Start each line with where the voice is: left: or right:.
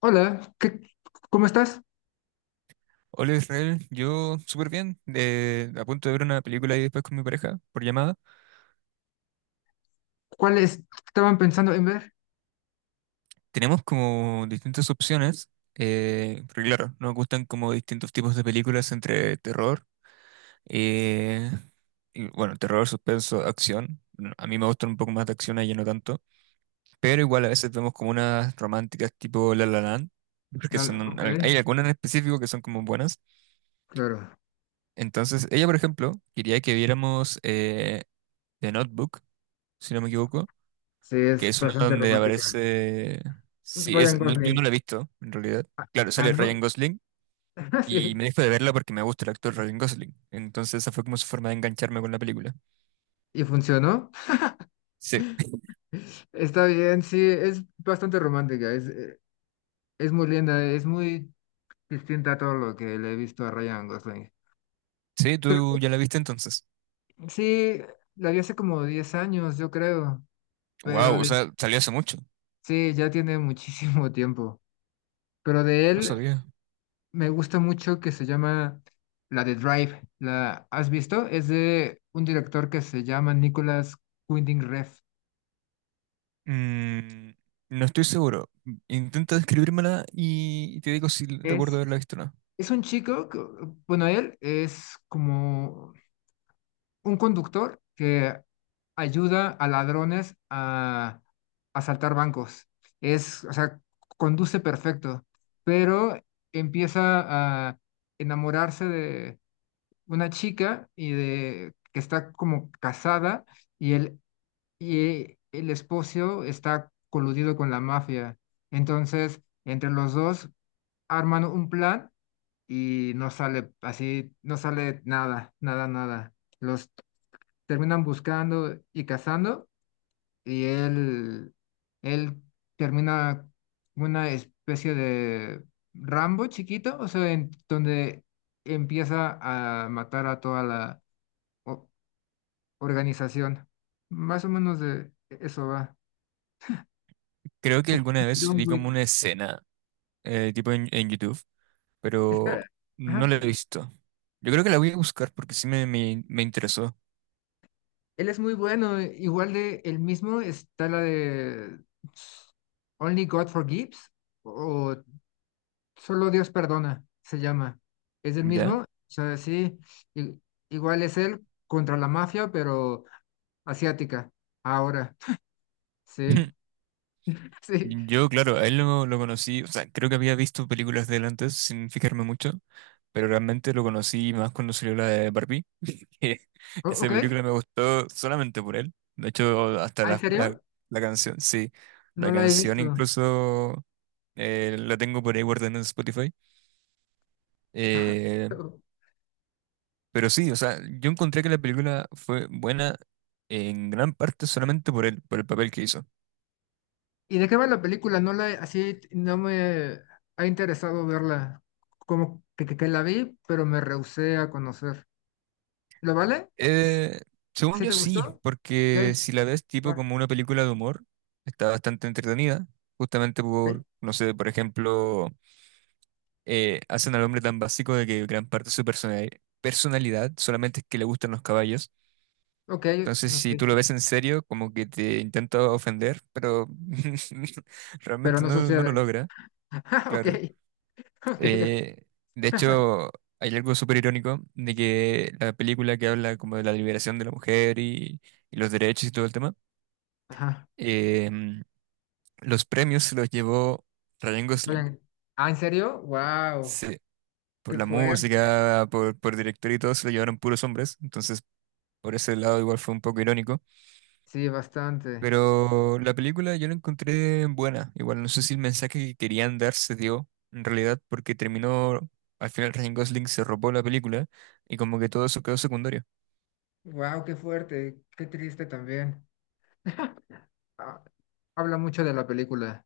left: Hola, ¿cómo estás?
right: Hola Israel, yo súper bien, a punto de ver una película y después con mi pareja por llamada.
left: ¿Cuáles estaban pensando en ver?
right: Tenemos como distintas opciones, porque claro, nos gustan como distintos tipos de películas entre terror, eh, y, bueno, terror, suspenso, acción. No, a mí me gustan un poco más de acción, a ella no tanto, pero igual a veces vemos como unas románticas tipo La La Land, porque
left: Nada,
right: son,
left: ok,
right: hay algunas en específico que son como buenas.
left: claro.
right: Entonces, ella, por ejemplo, quería que viéramos The Notebook, si no me equivoco,
left: Sí,
right: que
left: es
right: es una
left: bastante
right: donde
left: romántica.
right: aparece... Sí,
left: Ryan
right: es... yo no la
left: Gosling.
right: he visto, en realidad. Claro,
left: Ah,
right: sale Ryan
left: ¿no?
right: Gosling y
left: Sí.
right: me dejo de verla porque me gusta el actor Ryan Gosling. Entonces esa fue como su forma de engancharme con la película.
left: ¿Y funcionó?
right: Sí,
left: Está bien, sí, es bastante romántica. Es muy linda, es muy distinta a todo lo que le he visto a Ryan Gosling.
right: sí,
left: Creo
right: tú ya la viste entonces.
left: que sí, la vi hace como 10 años, yo creo. Pero
right: Wow, o
left: de,
right: sea, salió hace mucho.
left: sí, ya tiene muchísimo tiempo. Pero de
right: No
left: él.
right: sabía.
left: Me gusta mucho que se llama la de Drive. ¿La has visto? Es de un director que se llama Nicolas Winding Refn.
right: Mm, no estoy seguro. Intenta describírmela y te digo si recuerdo
left: Es,
right: haberla visto o no.
left: es un chico, bueno, él es como un conductor que ayuda a ladrones a asaltar bancos. Es, o sea, conduce perfecto, pero empieza a enamorarse de una chica y de que está como casada y él y el esposo está coludido con la mafia. Entonces, entre los dos arman un plan y no sale así, no sale nada, nada, nada. Los terminan buscando y cazando y él termina una especie de Rambo chiquito, o sea, en donde empieza a matar a toda la o- organización. Más o menos de eso va.
right: Creo que alguna vez
left: John
right: vi como
left: Wick.
right: una escena, tipo en YouTube, pero
left: Está,
right: no
left: ajá,
right: la he visto. Yo creo que la voy a buscar porque sí me interesó,
left: él es muy bueno. Igual de el mismo está la de Only God Forgives o Solo Dios Perdona, se llama. Es el
right: ¿ya?
left: mismo, o sea, sí, i- igual es él contra la mafia, pero asiática. Ahora, sí, sí.
right: Yo, claro, a él lo conocí, o sea, creo que había visto películas de él antes sin fijarme mucho, pero realmente lo conocí más cuando salió la de Barbie, que esa
left: Ok,
right: película me gustó solamente por él. De hecho, hasta
left: ¿Ah, ¿en serio?
right: la canción, sí,
left: No
right: la
left: la he
right: canción
left: visto.
right: incluso la tengo por ahí guardada en Spotify. Eh, Pero sí, o sea, yo encontré que la película fue buena en gran parte solamente por por el papel que hizo.
left: ¿Y de qué va la película? No la, así no me ha interesado verla. Como que, que la vi, pero me rehusé a conocer. ¿Lo vale?
right: Eh, según
left: ¿Sí
right: yo
left: te gustó?
right: sí,
left: Ok,
right: porque si la ves tipo
left: va,
right: como una película de humor, está bastante entretenida, justamente
left: ok,
right: por, no sé, por ejemplo, hacen al hombre tan básico de que gran parte de su personalidad solamente es que le gustan los caballos.
left: ok,
right: Entonces, si tú lo
left: ok.
right: ves en serio, como que te intenta ofender, pero
left: Pero
right: realmente
left: no
right: no, no lo
left: sucede.
right: logra,
left: Ok,
right: claro.
left: ok.
right: Eh, de hecho, hay algo súper irónico de que la película que habla como de la liberación de la mujer y los derechos y todo el tema,
left: Ajá.
right: eh, los premios se los llevó Ryan Gosling.
left: Vayan. Ah, ¿en serio? Wow,
right: Sí, por
left: qué
right: la
left: fuerte.
right: música, por director y todo, se lo llevaron puros hombres. Entonces, por ese lado igual fue un poco irónico.
left: Sí, bastante.
right: Pero la película yo la encontré buena. Igual no sé si el mensaje que querían dar se dio en realidad porque terminó, al final Ryan Gosling se robó la película y como que todo eso quedó secundario.
left: Wow, qué fuerte. Qué triste también. Ah, habla mucho de la película.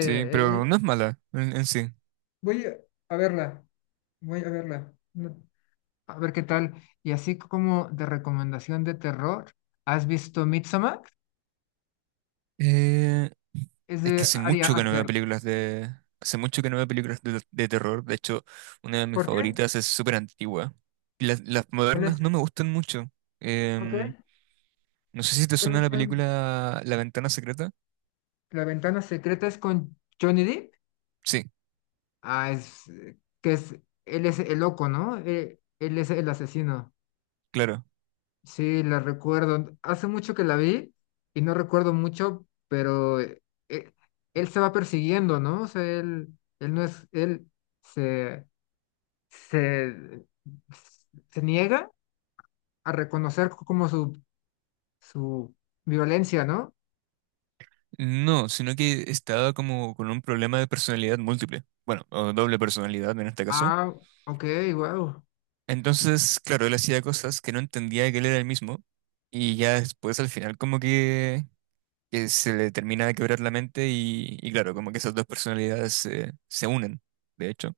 right: Sí, pero no es mala en sí.
left: voy a verla. Voy a verla. A ver qué tal. Y así como de recomendación de terror, ¿has visto Midsommar?
right: Eh,
left: Es
right: es que
left: de
right: hace
left: Ari
right: mucho que no veo
left: Aster.
right: películas de... Hace mucho que no veo películas de terror. De hecho, una de mis
left: ¿Por qué?
right: favoritas es súper antigua. Las
left: ¿Cuál
right: modernas
left: es?
right: no me gustan mucho.
left: Ok.
right: Em, no sé si te suena
left: ¿Cuáles
right: la
left: son?
right: película La Ventana Secreta.
left: La ventana secreta es con Johnny Depp.
right: Sí,
left: Ah, es que es él es el loco, ¿no? Él es el asesino.
right: claro.
left: Sí, la recuerdo. Hace mucho que la vi y no recuerdo mucho, pero eh, él se va persiguiendo, ¿no? O sea, él no es él se se, se niega a reconocer como su violencia, ¿no?
right: No, sino que estaba como con un problema de personalidad múltiple. Bueno, o doble personalidad en este caso.
left: Ah, ok, wow.
right: Entonces, claro, él hacía cosas que no entendía que él era el mismo. Y ya después al final como que se le termina de quebrar la mente y claro, como que esas dos personalidades se unen, de hecho.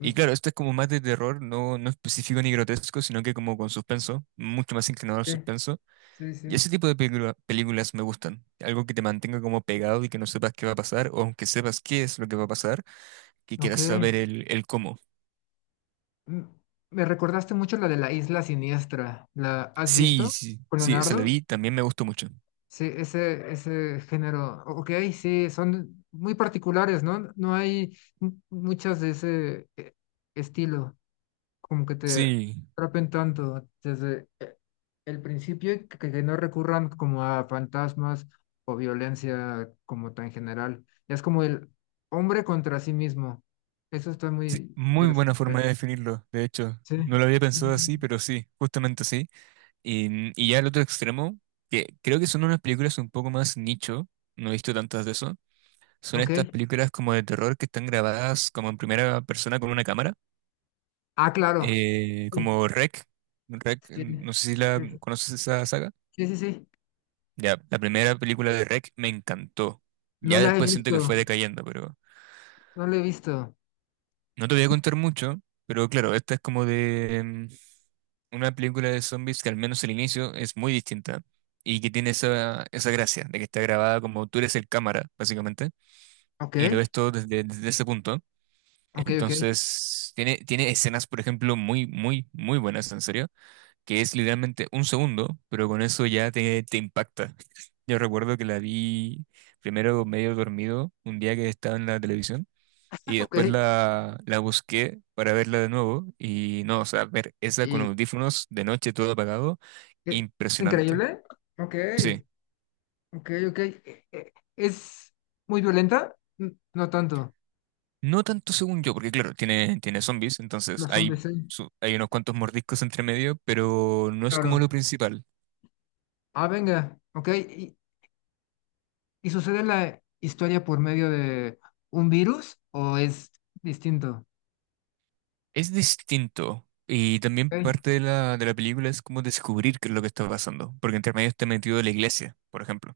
right: Y claro, esto es como más de terror, no, no específico ni grotesco, sino que como con suspenso, mucho más inclinado al
left: Sí,
right: suspenso.
left: sí,
right: Y
left: sí.
right: ese tipo de películas me gustan. Algo que te mantenga como pegado y que no sepas qué va a pasar, o aunque sepas qué es lo que va a pasar, que
left: Ok.
right: quieras saber el cómo.
left: Mm, me recordaste mucho la de la Isla Siniestra. ¿La has
right: Sí,
left: visto
right: sí,
left: con
right: sí, esa la
left: Leonardo?
right: vi, también me gustó mucho.
left: Sí, ese género. Ok, sí, son muy particulares, ¿no? No hay muchas de ese estilo. Como que te
right: Sí,
left: atrapen tanto desde el principio y que no recurran como a fantasmas o violencia como tan general. Ya es como el hombre contra sí mismo. Eso está
right: sí,
left: muy
right: muy
left: interesante.
right: buena forma de definirlo, de hecho.
left: Sí,
right: No lo había
left: sí, sí.
right: pensado así,
left: Sí.
right: pero sí, justamente así. Y ya el otro extremo, que creo que son unas películas un poco más nicho, no he visto tantas de eso, son
left: Ok.
right: estas películas como de terror que están grabadas como en primera persona con una cámara,
left: Ah, claro. Sí,
right: como REC. REC,
left: sí,
right: no sé si la
left: sí,
right: conoces esa saga.
left: sí, sí, sí.
right: Ya, la primera película de REC me encantó.
left: No
right: Ya
left: la he
right: después siento que fue
left: visto,
right: decayendo, pero
left: no la he visto.
right: no te voy a contar mucho, pero claro, esta es como de, mm, una película de zombies que al menos el inicio es muy distinta y que tiene esa, esa gracia de que está grabada como tú eres el cámara, básicamente,
left: Ok,
right: y lo ves todo desde, desde ese punto.
left: ok, ok,
right: Entonces, tiene escenas, por ejemplo, muy, muy, muy buenas, en serio, que es literalmente un segundo, pero con eso ya te impacta. Yo recuerdo que la vi primero medio dormido un día que estaba en la televisión. Y después
left: ok.
right: la busqué para verla de nuevo. Y no, o sea, ver esa con
left: ¿Y
right: audífonos de noche todo apagado,
left: qué- es
right: impresionante.
left: increíble? Ok.
right: Sí.
left: Ok, ok. ¿Es muy violenta? No tanto.
right: No tanto según yo, porque claro, tiene zombies, entonces
left: Los hombres,
right: hay,
left: sí.
right: hay unos cuantos mordiscos entre medio, pero no es como lo
left: Claro.
right: principal.
left: Ah, venga. Ok. Y sucede la historia por medio de un virus o es distinto?
right: Es distinto. Y también
left: Ok.
right: parte de de la película es como descubrir qué es lo que está pasando, porque entre medio está metido la iglesia, por ejemplo.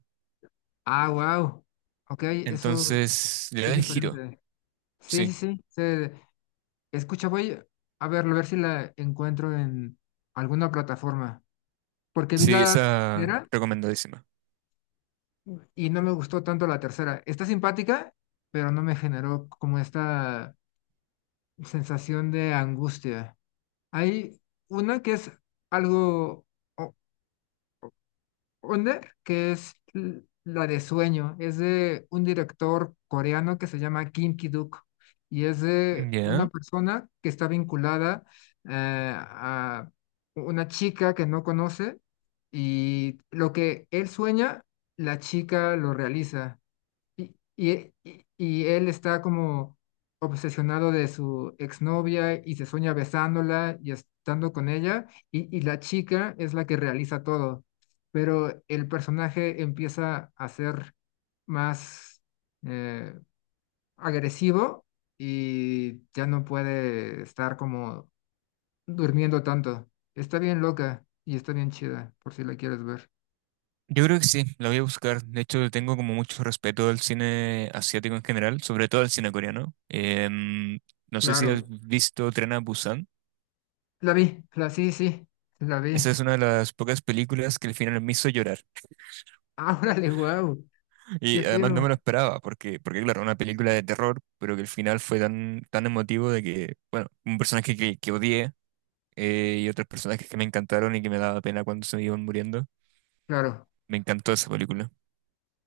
left: Ah, wow. Ok, eso
right: Entonces, le da
left: es
right: el giro.
left: diferente. Sí, sí,
right: Sí,
left: sí. Se escucha, voy a verlo, a ver si la encuentro en alguna plataforma. Porque vi
right: sí,
left: la
right: esa
left: primera
right: recomendadísima.
left: y no me gustó tanto la tercera. Está simpática, pero no me generó como esta sensación de angustia. Hay una que es algo o- under, que es la de sueño. Es de un director coreano que se llama Kim Ki-duk y es de una
right: Ya.
left: persona que está vinculada a una chica que no conoce y lo que él sueña, la chica lo realiza. Y él está como obsesionado de su exnovia y se sueña besándola y estando con ella, y la chica es la que realiza todo, pero el personaje empieza a ser más eh, agresivo y ya no puede estar como durmiendo tanto. Está bien loca y está bien chida, por si la quieres ver.
right: Yo creo que sí, la voy a buscar. De hecho, le tengo como mucho respeto al cine asiático en general, sobre todo al cine coreano. Em, no sé si has
left: Claro,
right: visto Tren a Busan.
left: la vi, la sí, sí, la vi.
right: Esa es una de las pocas películas que el final me hizo llorar.
left: Ah, órale, guau. Qué
right: Y además no me
left: fino,
right: lo esperaba, porque, porque claro, una película de terror, pero que el final fue tan, tan emotivo de que, bueno, un personaje que odié y otros personajes que me encantaron y que me daba pena cuando se iban muriendo.
left: claro.
right: Me encantó esa película.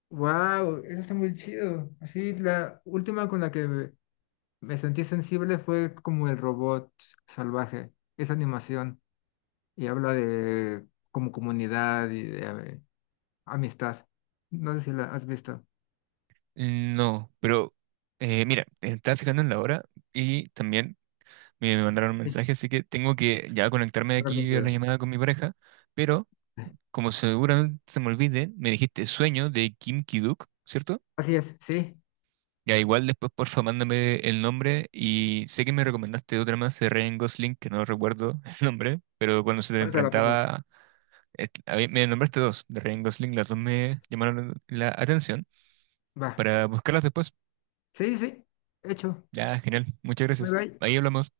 left: Wow, eso está muy chido. Así, la última con la que me sentí sensible fue como el robot salvaje, esa animación, y habla de como comunidad y de eh, amistad. No sé si la has visto.
right: No, pero mira, estaba fijando en la hora y también... Me mandaron un
left: Sí,
right: mensaje, así que tengo que ya conectarme de
left: la verdad que
right: aquí a la
left: no.
right: llamada con mi pareja. Pero, como seguramente se me olvide, me dijiste Sueño de Kim Ki-duk, ¿cierto?
left: Así es, sí.
right: Ya igual después porfa mándame el nombre y sé que me recomendaste otra más de Ryan Gosling, que no recuerdo el nombre, pero cuando se te
left: Ahorita la pongo.
right: enfrentaba, me nombraste dos de Ryan Gosling, las dos me llamaron la atención
left: Va.
right: para buscarlas después.
left: Sí, sí, hecho.
right: Ya, genial, muchas
left: Bye
right: gracias.
left: bye.
right: Ahí hablamos.